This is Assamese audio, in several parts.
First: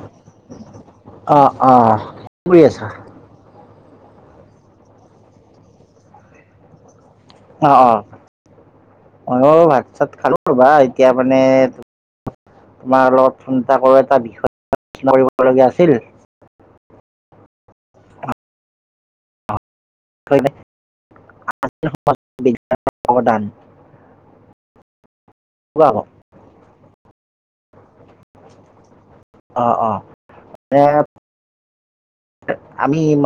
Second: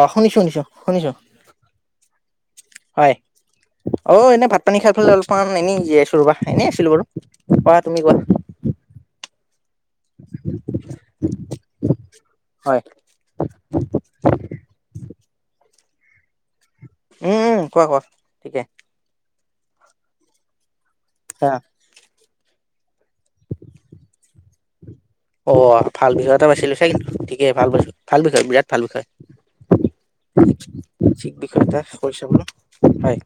অ' শুনিছো শুনিছো, শুনিছো অ অ কি কৰি আছা? হয়। অ' এনে ভাত - পানী খাইফালে অলপমান এনেই জিৰাই আছো ৰ'বা এনেই আছিলো বাৰু। কোৱা অ' তুমি অ', কোৱা অ' মইয়ো ভাত চাত খালো বা এতিয়া মানে হয় তোমাৰ অলপ ফোন এটা কৰোঁ এটা বিষয় আলোচনা কৰিবলগীয়া আছিল। উম, উম, কোৱা কোৱা ঠিকে। [unintelligible] হা। [unintelligible] অৱদান। অ' ভাল বিষয় এটা বাছি লৈছা কিন্তু ঠিকে ভাল পাইছো, ভাল বিষয় বিৰাট ভাল বিষয়। অ এ ঠিক বিষয় এটা কৈছা বোলো, আমি হয়।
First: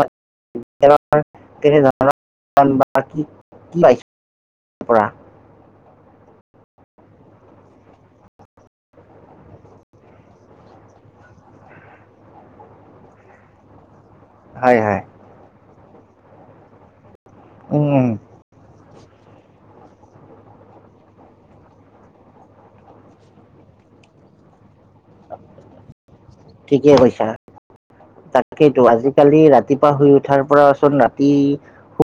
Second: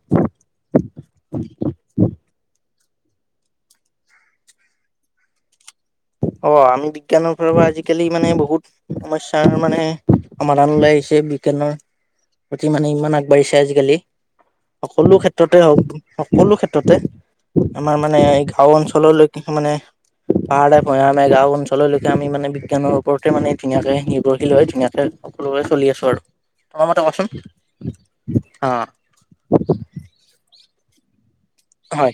[unintelligible] পৰা। অ' আমি বিজ্ঞানৰ ফালৰ পৰা আজিকালি মানে বহুত সমস্যাৰ মানে সমাধান লৈ আহিছে বিজ্ঞানৰ প্ৰতি মানে ইমান আগ বাঢ়িছে আজিকালি। হয় হয় সকলো ক্ষেত্ৰতে হক, সকলো ক্ষেত্ৰতে আমাৰ উম মানে এই [unintelligible] অঞ্চললৈকে মানে পাহাৰে-ভৈয়ামে গাঁও অঞ্চললে আমি মানে বিজ্ঞানৰ ওপৰতে মান ধুনীয়াকৈ নিৰ্ৰভশীল হৈ হয় ধুনীয়াকৈ সকলোৰে চলি আছো আৰু, তোমাৰ মতে কোৱাচোন! অ তাকেইটো, আজিকালি ৰাতিপুৱা শুই উঠাৰ পৰাচোন ৰাতি হয়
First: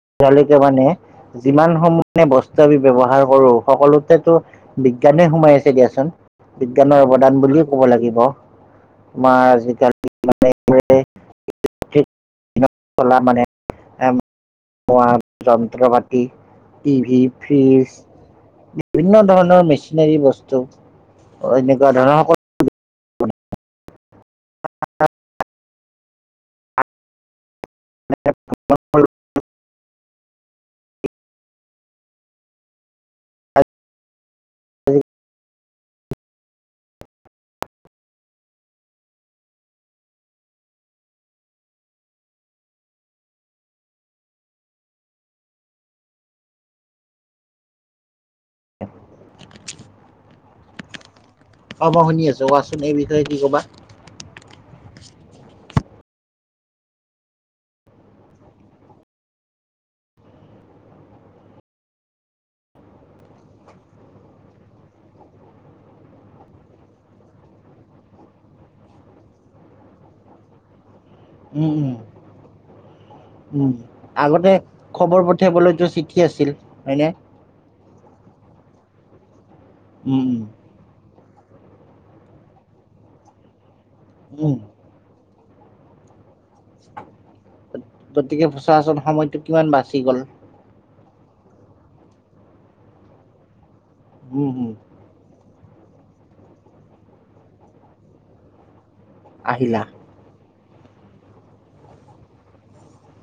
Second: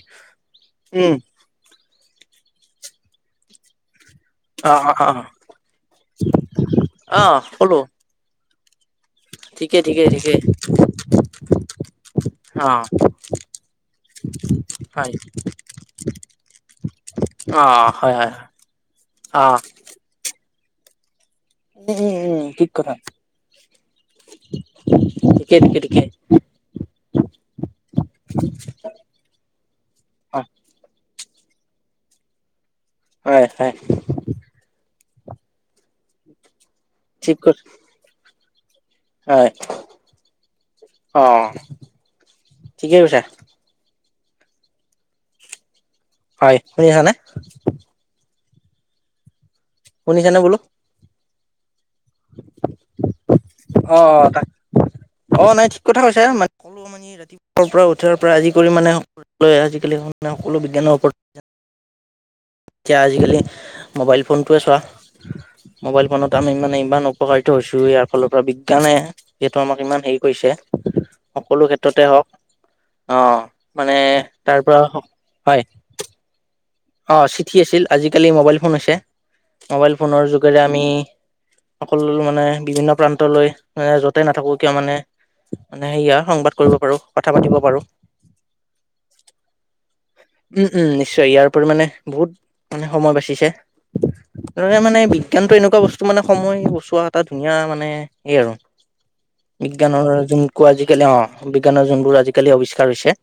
উম যিমান সময়ে বস্তু আমি ব্যৱহাৰ কৰো, সকলোতেতো অ অ অ বিজ্ঞানে সোমাই আছে দিয়াচোন, বিজ্ঞানৰ অ অৱদান বুলিয়েই কলো ক'ব লাগিব। তোমাৰ ঠিকে, ঠিকে, আজিকালি ঠিকে। [unintelligible] অ। হয় [unintelligible] যন্ত্ৰ-পাতি, টিভি, অ ফ্ৰিজ হয় হয় বিভিন্ন অ ধৰণৰ মেচিনেৰি বস্তু এনেকুৱা উম, ধৰণৰ উম, উম, সকলো ঠিক কথা। [unintelligible] [unintelligible] অ হয়, হয়। [unintelligible] হয়, অ, ঠিকে কৈছা। হয়, শুনিছা নে! শুনিছা নে বোলো! অ, মই শুনি আছো। কোৱাচোন, এই বিষয়ে কি ক'বা? অ, তাক, অ, নাই, ঠিক কথা কৈছা [unintelligible] এই ৰাতিপুৱাৰ পৰা উঠাৰ পৰা আদি কৰি মানে সকলো আজিকালি বিজ্ঞানৰ ওপৰত। এতিয়া আজিকালি মোবাইল ফোনটোৱে চোৱা মোবাইল ফোনত আমি মানে ইমান উপকাৰিত হৈছো, ইয়াৰ ফালৰ পৰা বিজ্ঞানে যিহেতু আমাক ইমান হেৰি কৰিছে, উম সকলো উম ক্ষেত্ৰতে হওক। অহ। উম মানে আগতে তাৰ পৰা, খবৰ হয়! [unintelligible] চিঠি আছিল। হয়নে অ চিঠি আছিল, আজিকালি মোবালই ফোন হৈছে, মোবাইল উম ফোনৰ উম যোগেৰে আমি অকল মানে বিভিন্ন প্ৰান্তলৈ, মানে য'তে উম নাথাকো কিয় মানে মানে [unintelligible] আৰু সংবাদ কৰিব পাৰো, কথা পাতিব পাৰো। গতিকে চা চোন সময়টো কিমান বাচি গ'ল। উম, উম, নিশ্চয়। ইয়াৰ পৰিমানে বহুত মানে সময় বাচিছে, উম হম এ মানে বিজ্ঞানটো এনেকুৱা বস্তু মানে সময় বচোৱা এটা ধুনীয়া মানে হেৰি আৰু। আহিলা বিজ্ঞানৰ যোনটো আজিকালি, অ বি, জ্ঞানৰ যোনবোৰ আজিকালি আৱিষ্কাৰ হৈছে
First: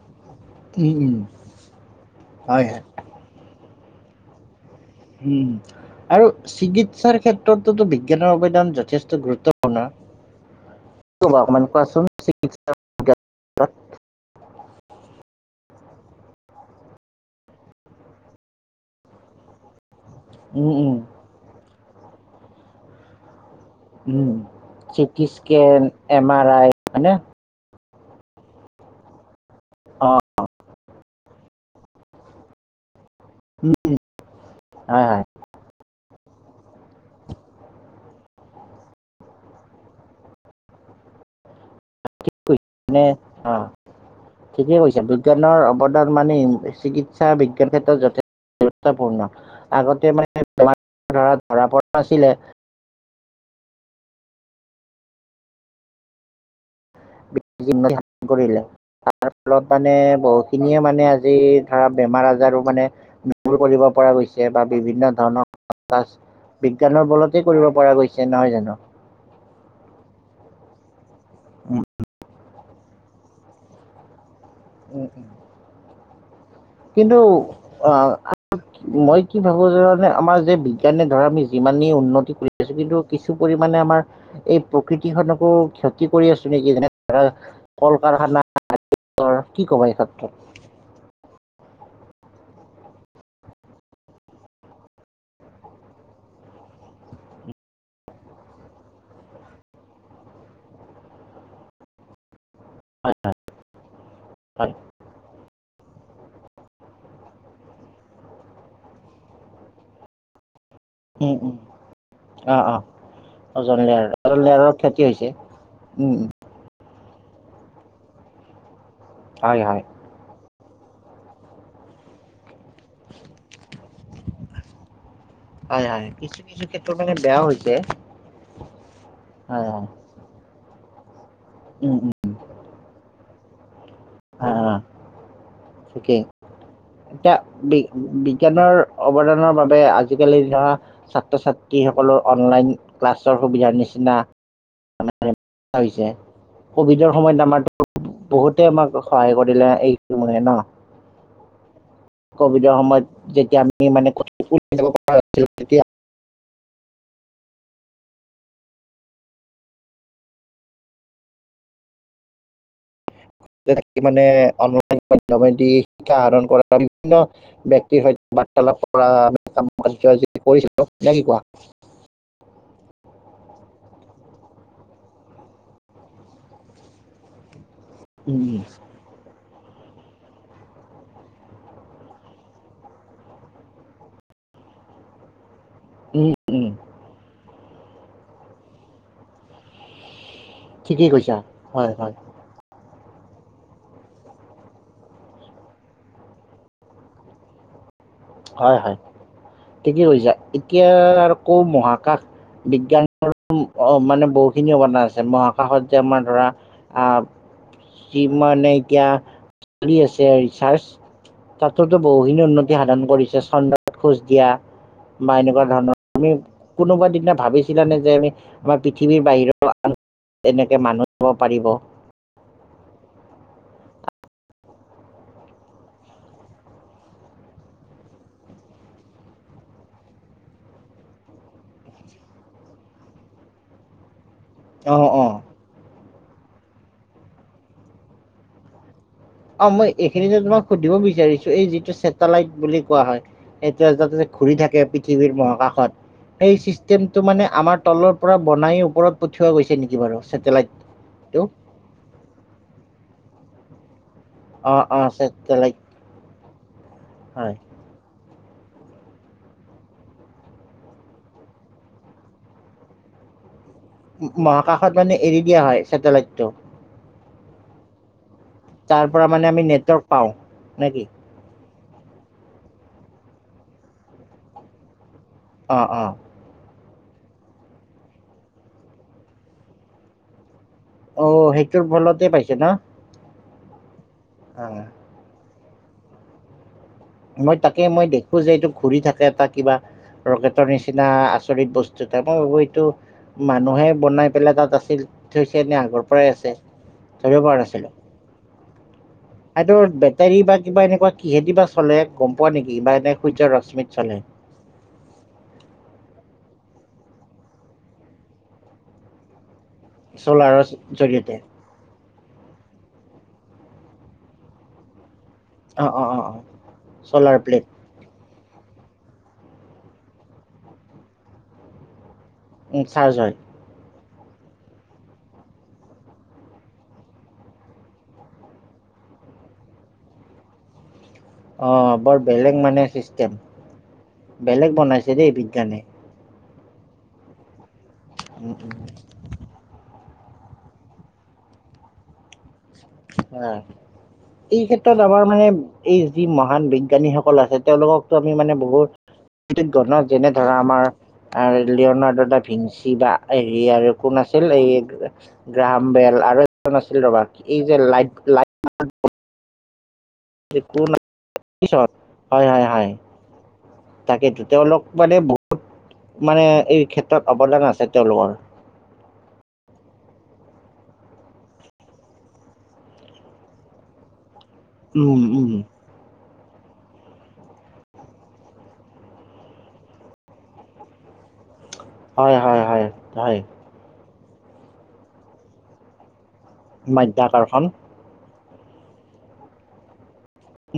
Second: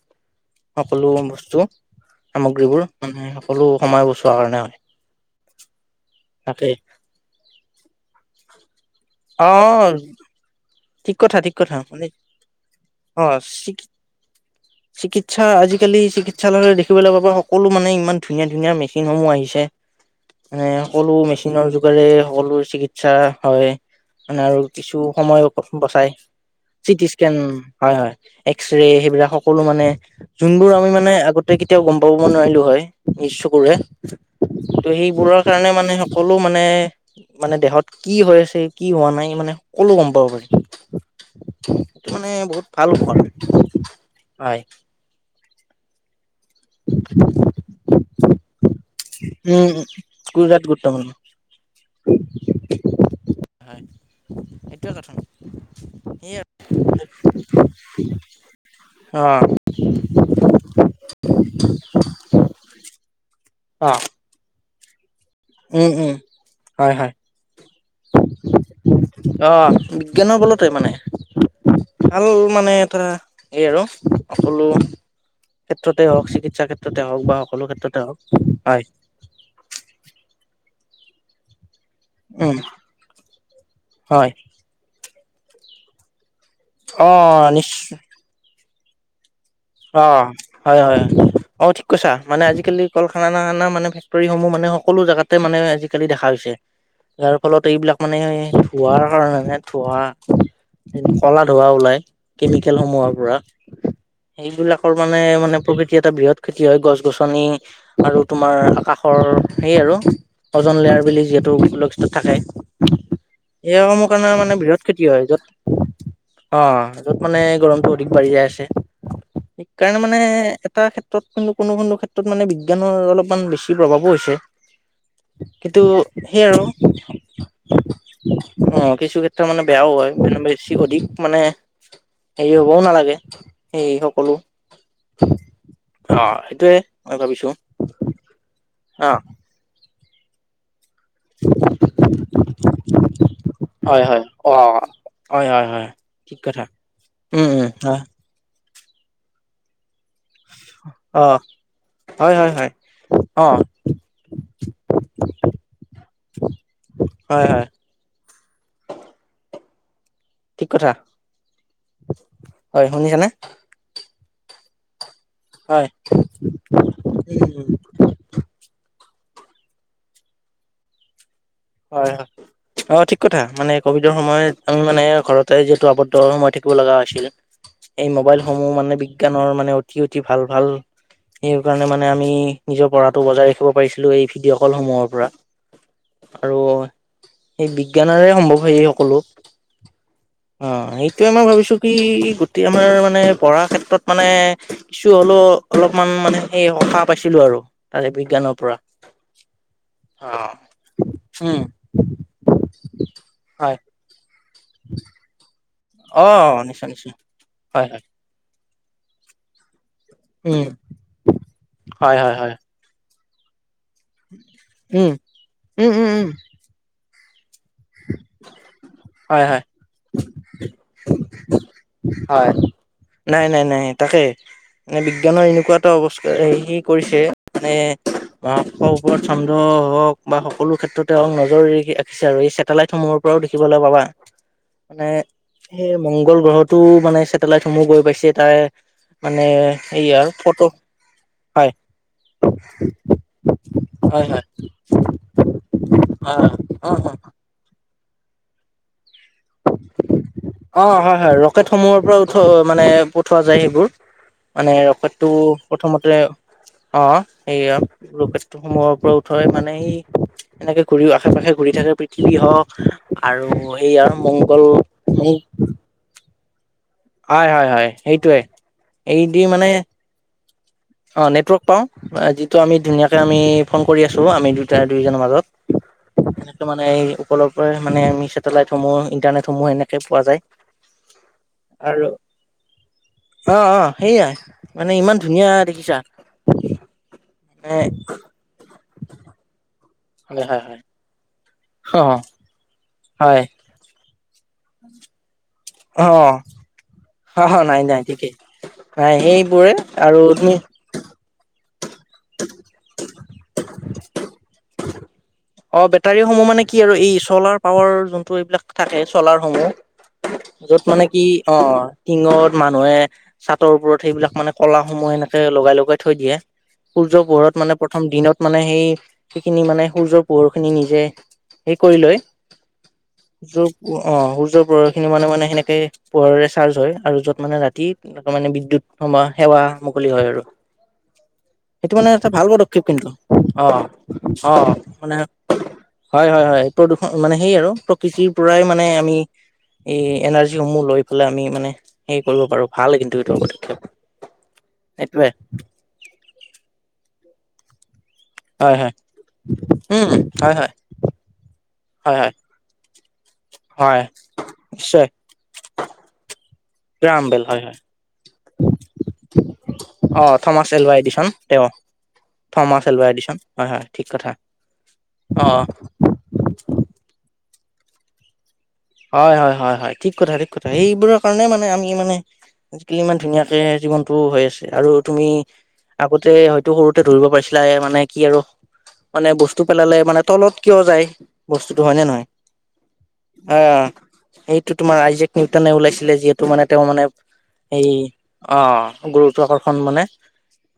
উম সকলো উম বস্তু, হয় হয় সামগ্ৰীবোৰ, মানে সকলো সময় বচোৱা কাৰণ হয়। উম। আৰু তাকে চিকিৎসাৰ ক্ষেত্ৰততো বিজ্ঞানৰ অৱদান যথেষ্ট অ গুৰুত্বপূৰ্ণ। কি ঠিক কথা ক'বা, ঠিক অকমান কথা কোৱাচোন, মানে চিকিৎসা [unintelligible] অ, চিকিৎ-চিকিৎসা আজিকালি চিকিৎ সালয় দেখিবলৈ পাবা, সকলো মানে ইমান ধুনীয়া-ধুনীয়া মেচিনসমূহ আহিছে। উম উম সকলো মেচিনৰ যোগৰে সকলো চিকিৎসা হয়। উম মানে আৰু কিছু চিটি সময় স্কেন বচাই, এম আৰ আই চিটি হয়নে স্কেন হয়, হয়, এক্সৰে সেইবিলাক সকলো, মানে অ যোনবোৰ আমি মানে [unintelligible] কেতিয়াও গম পাব নোৱাৰিলো হয়, নিজ চকুৰে। ত হয় হয় সেইবোৰৰ কাৰণে মানে সকলো মানে মানে দেহত কি হৈ আছে কি হোৱা নাই মানে সকলো গম পাব পাৰি। এইটো মানে বহুত ভাল মানে কৰে অ হয়। ঠিকেই কৈছে বিজ্ঞানৰ অৱদান মানে চিকিৎসা বিজ্ঞান ক্ষেত্ৰত যথেষ্ট গুৰুত্বপূৰ্ণ আগতে মানে বিৰাট বেমাৰ গুৰুত্বপূৰ্ণ ধৰা, ধৰা পৰা নাছিলে। হয় সেইটোৱে কথা, সেয়াই। [unintelligible] অ তাৰ ফলত মানে বহুত খিনিয়ে মানে আজি ধৰা বেমাৰ আজাৰৰ মানে দূৰ কৰিব অ পৰা গৈছে বা বিভিন্ন ধৰণৰ উম [unintelligible] উম হয় বিজ্ঞানৰ হয় বলতেই কৰিব পৰা গৈছে নহয় জানো? আহ বিজ্ঞানৰ বলতে মানে ভাল মানে ধৰা হেই আৰু সকলো উম উম ক্ষেত্ৰতে হওক চিকিৎসা ক্ষেত্ৰতে হওক বা সকলো ক্ষেত্ৰতে অ' হওক হয়। মই কি ভাবো জানানে আমাৰ যে বিজ্ঞানে ধৰা আমি যিমানেই উন্নতি হয় কৰি উম আছো কিন্তু কিছু পৰিমণে আমাৰ হয় এই প্ৰকৃতিখনক ক্ষ তি কৰি আছো নেকি যেনে অ ধৰা নিশ্চয় কল কাৰখানা আদি ধৰ অ। হয় হয় অ ঠিক কৈছা। মানে আজিকালি কল খৰকানা মানে ফেক্টৰীসমূহ মানে সকলো জাগা তে মানে আজিকালি দেখা হৈছে। যাৰ ফলত এইবিলাক মানে ধোঁৱা কাৰণে ধোঁৱা কলা ধোঁৱা ওলাই, কেমিকেল সমূহৰ পৰা। হয় সেইবিলাকৰ মানে, মানে প্ৰকৃতি এটা বৃহৎ ক্ষতি হয় গছ গছনি আৰু তোমাৰ আকাশৰ সেই আৰু অজন লেয়াৰ বুলি উম, যিহেতু উম, [unintelligible] থাকে অ', অ', অজন এই লেয়াৰ সমূহ কাৰণে অজন মানে লেয়াৰৰ বৃহৎ ক্ষতি হয়, হৈছে যত উম, উম, অ মানে গৰমটো অধিক বাঢ়ি যায় আছে হয়, হয়, সেইকাৰণে মানে মানে এটা ক্ষেত্ৰত কিন্তু কোনো কোনো ক্ষেত্ৰত মানে বিজ্ঞানৰ অলপমান বেছি প্ৰভাৱো হৈছে। [inaudible] সেইটো হয়, হয়, কিছু সেই আৰু কিছু ক্ষেত্ৰত মানে বেয়াও হৈছে অ কিছু ক্ষেত্ৰত মানে বেয়াও হয়। উম বেছি অধিক মানে উম হেৰি হ'বও নালাগে সে হওক অ। ঠিকেই অ সেইটোয়ে মই এতিয়া ভাবিছো বি বিজ্ঞানৰ অ অৱদানৰ বাবে আ আজিকালি ধৰা ছাত্ৰ ছাত্ৰীসকলৰ অনলাইন ক্লাছৰ সুবিধাৰ হয় নিচিনা হয় অ। [unintelligible] হয় হয় হয় হৈছে ঠিক কথা ক'ভিডৰ সময়ত উম উম আমাৰতো হয় বহুতে আমাক সহায় কৰিলে এই মানে ন। অ হয় হয় হয় কভিডৰ সময়ত অ যেতিয়া আমি কতো ওলাই যাব পৰা নাছিলো তেতিয়া। হয় হয়। ঠিক কথা, হয় শুনিছা নে? যেনেকে মানে অনলাইন [unintelligible] হয় বিভিন্ন উম ব্যক্তিৰ সৈতে বাৰ্তালাপ কৰা কাম কৰিছিলো না কি কোৱা? হয় হয়। অ ঠিক মানে কভিডৰ সময়ত আমি মানে ঘৰতে যিহেতু আবদ্ধ সময় থাকিব লগা হৈছিল। এই উম, মোবাইলসমূহ মানে বিজ্ঞানৰ মানে অতি অতি ভাল ভাল। সেই কাৰণে মানে আমি নিজৰ পঢ়াটো বজাই ৰাখিব পাৰিছিলো এই ভিডিঅ' কলসমূহৰ পৰা। উম, উম, আৰু উম, সেই বিজ্ঞানৰে সম্ভৱ হয়, সেই সকলো। অ ঠিকেই এইটোয়ে কৈছা মই ভাবিছো কি হয় হয় গোটেই আমাৰ মানে পঢ়াৰ ক্ষেত্ৰত মানে, কিছু হলো অলপমান মানে সেই সকাহ পাইছিলো আৰু তাৰেপে, হয় হয় ঠিকে কৈছা। অ এতিয়া আকৌ উম মহাকাশ বিজ্ঞানৰ হয় মানে বহুখিনি কথা আছে মহাকাশ, কাষত যে আমাৰ অ ধৰা নিশ্চয় আ, নিশ্চয় হয় হয় যিমানে এতিয়া চলি আছে উম ৰিচাৰ্জ তাতোতো হয় হয় বহুখিনি হয় উন্নতি। সাধন কৰিছে চন্দ্ৰত খোজ দিয়া উম বা এনেকুৱা উম ধৰণৰ উম উম আমি, কোনোবা দিনা ভাবিছিলানে যে আমি আমাৰ পৃথিৱীৰ হয় হয় বাহিৰৰ, এনেকে মানুহ যাব পাৰিব। হয় নাই নাই নাই তাকেই। মানে বিজ্ঞানৰ এনেকুৱা এটা অৱস্কাৰ হেৰি কৰিছে মানে, অ ওপৰত ছন্দ হওক বা সকলো ক্ষেত্ৰতে হওঁক নজৰ ৰাখিছে আৰু এই চেটেলাইটসমূহৰ, ওপৰত দেখিবলৈ পাবা। অ মানে অ সেই মংগল গ্ৰহটো মানে ছেটেলাইট সমূহ গৈ পাইছে তাৰে, মানে অ মই এইয়াৰ এইখিনিতে ফটো তোমাক সুধিব বিচাৰিছো এই হয় যিটো ছেটেলাইট বুলি কোৱা হয়, এতিয়া হয় যাতে হয় ঘুৰি থাকে পৃথিৱীৰ মহাকাশত অ সেই অ চিষ্টেমটো মানে আমাৰ, তলৰ পৰা বনাই ওপৰত পঠিওৱা গৈছে নেকি বাৰু চছেটেলাইট টো। সমূয়ৰ পৰা উঠোৱা মানে পঠোৱা যায় সেইবোৰ। মানে অ অ ৰকেটটো ছেটেলাইট প্ৰথমতে অ হয় সেয়া লোকেচন। সময়ৰ পৰা উঠৈ মানে সি, এনেকে ঘূৰিও আশে পাশে ঘূৰি থাকে পৃথিৱী হওক আৰু সেই আৰু, মংগল মহাকাশত মানে এৰি দিয়া হয় ছেটেলাইটটো। হয় হয় হয় সেইটোৱে। তাৰ পৰা মানে আমি নেটৱৰ্ক পাওঁ নে কি? অঁ নেটৱৰ্ক পাওঁ যিটো আমি ধুনীয়াকৈ আমি ফোন কৰি আছোঁ আমি দুটা দুয়োজনৰ মাজত। অ অ। সেনেকে মানে এই ওপৰৰ পৰা মানে আমি চেটেলাইটসমূহ ইণ্টাৰনেটসমূহ সেনেকে পোৱা যায়। অ সেইটোৰ আৰু ফলতে পাইছে ন। অ অ সেইয়া অ মানে ইমান ধুনীয়া দেখিছা। মই তাকে মই দেখো যে এইটো ঘুৰি থাকে এটা কিবা মানে হয় ৰকেটৰ হয় নিচিনা আ, চৰিত বস্তু এটা হয় অ মই ভাবোঁ এইটো হয় মানুহে বনাই পেলাই তাত আছিল। থৈছে এনে আগৰ অ পৰাই আছে। ধৰিব পৰা অ নাই নাছিলো। নাই ঠিকেই নাই সেইবোৰে সেইটো আৰু বেটাৰী তুমি বা কিবা এনেকুৱা, কিহেদি বা চলে গম পোৱা নেকি বা এনে সূৰ্যৰ ৰশ্মিত চলে। [unintelligible] অ বেটাৰীসমূহ মানে কি আৰু এই চলাৰ পাৱাৰ যোনটো এইবিলাক থাকে চলাৰসমূহ। চ'লাৰৰ যত মানে কি জৰিয়তে অ, টিঙত মানুহে চাটৰ ওপৰত সেইবিলাক মানে ক'লাস সমূহ এনেকে লগাই অঁ লগাই অঁ থৈ অঁ অঁ দিয়ে। সূৰ্যৰ চ'লাৰ পোহৰত প্লেট মানে। প্ৰথম দিনত মানে সেই সেইখিনি মানে সূৰ্য্যৰ পোহৰ খিনি নিজে হে কৰি লৈ। উম ছাৰজ হয়। সূৰ অ সূৰ্য্যৰ পোহৰ খিনি মানে মানে সেনেকে পোহৰৰে চাৰ্জ হয় আৰু যত মানে ৰাতি, এনেকুৱা মানে বিদ্যুৎ সেৱা মুকলি হয় আৰু। সেইটো অঁ মানে বৰ এটা ভাল বেলেগ মানে পদক্ষেপ কিন্তু ছিষ্টেম অঁ' অঁ' বেলেগ অঁ' বনাইছে মানে- দেই বিজ্ঞানে হয় হয় হয়, প্ৰদূষণ মানে সেই আৰু প্ৰকৃতিৰ উম, পৰাই উম, মানে আমি- এই এনাৰ্জিসমূহ লৈ পেলাই আমি মানে হেৰি কৰিব পাৰোঁ। অঁ' এই ক্ষেত্ৰত আমাৰ এইটোৱে মানে- এই যি মহান বিজ্ঞানীসকল আছে তেওঁলোককতো আমি মানে হয় হয় বহুত- কৃতং গন উম যেনে হয় ধৰা হয় আমাৰ হয় হয় লিঅ'নাৰ্ডা ভিংচি বা- হেৰি আৰু হয় কোন আছিল এই নিশ্চয় গ্ৰাহাম বেল আৰু এজন আছিল গ্ৰাম ৰবা। যে লাইট [unintelligible] অঁ' লাইট থমাছৰ এল কোন এডিচন তেওঁ। আছিল হয় হয় হয় থমাছৰ এল এডিচন হয় হয়, ঠিক কথা তাকেতো তেওঁলোক মানে বহুত অ'। মানে এই ক্ষেত্ৰত অৱদান আছে তেওঁলোকৰ। হয় হয় হয় হয়, ঠিক কথা ঠিক কথা। এইবোৰৰ কাৰণে মানে আমি মানে- আজিকালি ইমান ধুনীয়াকে জীৱনতো হৈ আছে আৰু উম তুমি- উম আগতে হয়তো সৰুতে ধৰিব পাৰিছিলা এ মানে কি আৰু- মানে বস্তু পেলালে মানে তলত কিয় যায় বস্তুতটো হয় নে নহয়। হয়-হয়-হয়। অ' এইটো তোমাৰ আইজেক নিউটনে ওলাইছিলে যিহেতু মানে তেওঁ মানে মাধ্যাকৰ্ষণ এই- অ' গুৰুত্ব আকৰ্ষণ মানে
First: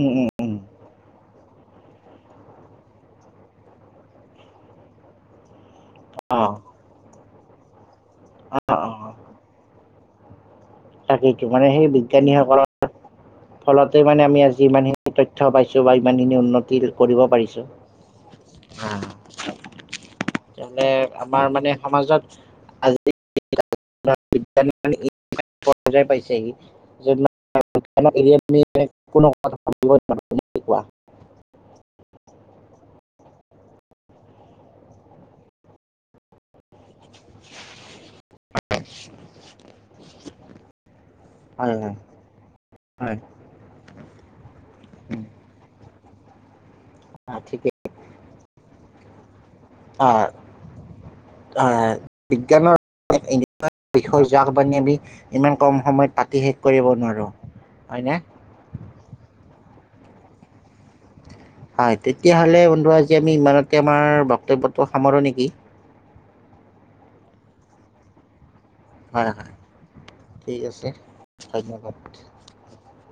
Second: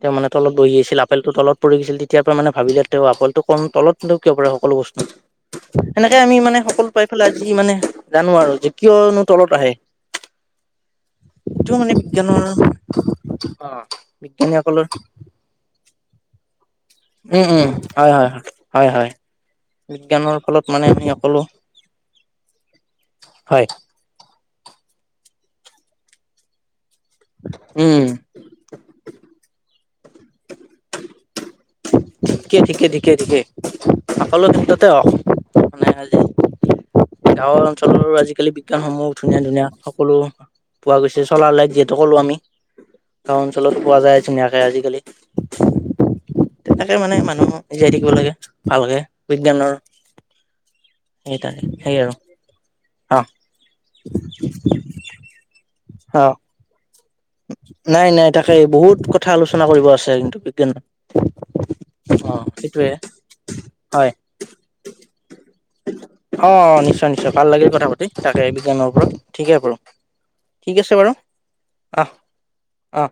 উম উম মানে উম তলত বহি আছিল- আপেলটো তলত পৰি গৈছিল। তেতিয়াৰ পৰা মানে ভাবিলে তেওঁ আপেলটো কম তলতনো কিয় পৰে সকলো বস্তু। সেনেকে আমি অ মানে সকলো পাই পেলায় আজি মানে জানোঁ আৰু যে অ অ কিয়নো তলত আহে। তাকেইতো, মানে এইটো সেই বিজ্ঞানৰ বিজ্ঞানীসকলৰ অ ফলতে মানে আমি আজি বিজ্ঞানীসকলৰ ইমানখিনি তথ্য- তথ্য পাইছোঁ বা ইমানখিনি উন্নতি- কৰিব উম' পাৰিছো উম' হয় হয় হয় হয়। বিজ্ঞানৰ ফলত তেনে মানে আমি সকলো, আমাৰ মানে সমাজত আজি হয়। [unintelligible] পাইছেহি [unintelligible] উম [unintelligible] কোনো কথা [unintelligible] কি কোৱা? ঠিকে ঠিকে ঠিকে ঠিকে, সকলো ক্ষেত্ৰতে অ' মানে আজি- গাঁওৰ অঞ্চলৰো আজিকালি বিজ্ঞানসমূহ ধুনীয়া ধুনীয়া সকলো- পোৱা গৈছে। চলাৰ হয় লাইট হয় যিহেতু ক'লো আমি। হয়। গাঁও অঞ্চলতো পোৱা যায় ধুনীয়াকৈ আজিকালি। তেনেকে মানে আহ, মানুহ ঠিকেই জীয়াই থাকিব লাগে ভালকৈ বিজ্ঞানৰ- অ' হয় সেই তাকে হয়, সেই আৰু বিজ্ঞানৰ- অ [unintelligible] আমি ইমান কম সময়ত অ কাটি শেষ কৰিব নোৱাৰোঁ। নাই হয়নে নাই তাকে, বহুত কথা আলোচনা কৰিব আছে কিন্তু বিজ্ঞানৰ। হয়। তেতিয়া হ'লে বন্ধু আজি আমি ইমানতে আমাৰ বক্তব্যটো সামৰোঁ নেকি। অঁ' নিশ্চয় নিশ্চয়। ভাল লাগিল কথা পাতি তাকেই বিজ্ঞানৰ- ওপৰত, হয় হয় ঠিকে বাৰু ঠিক আছে বাৰু। ধন্যবাদ। অঁ।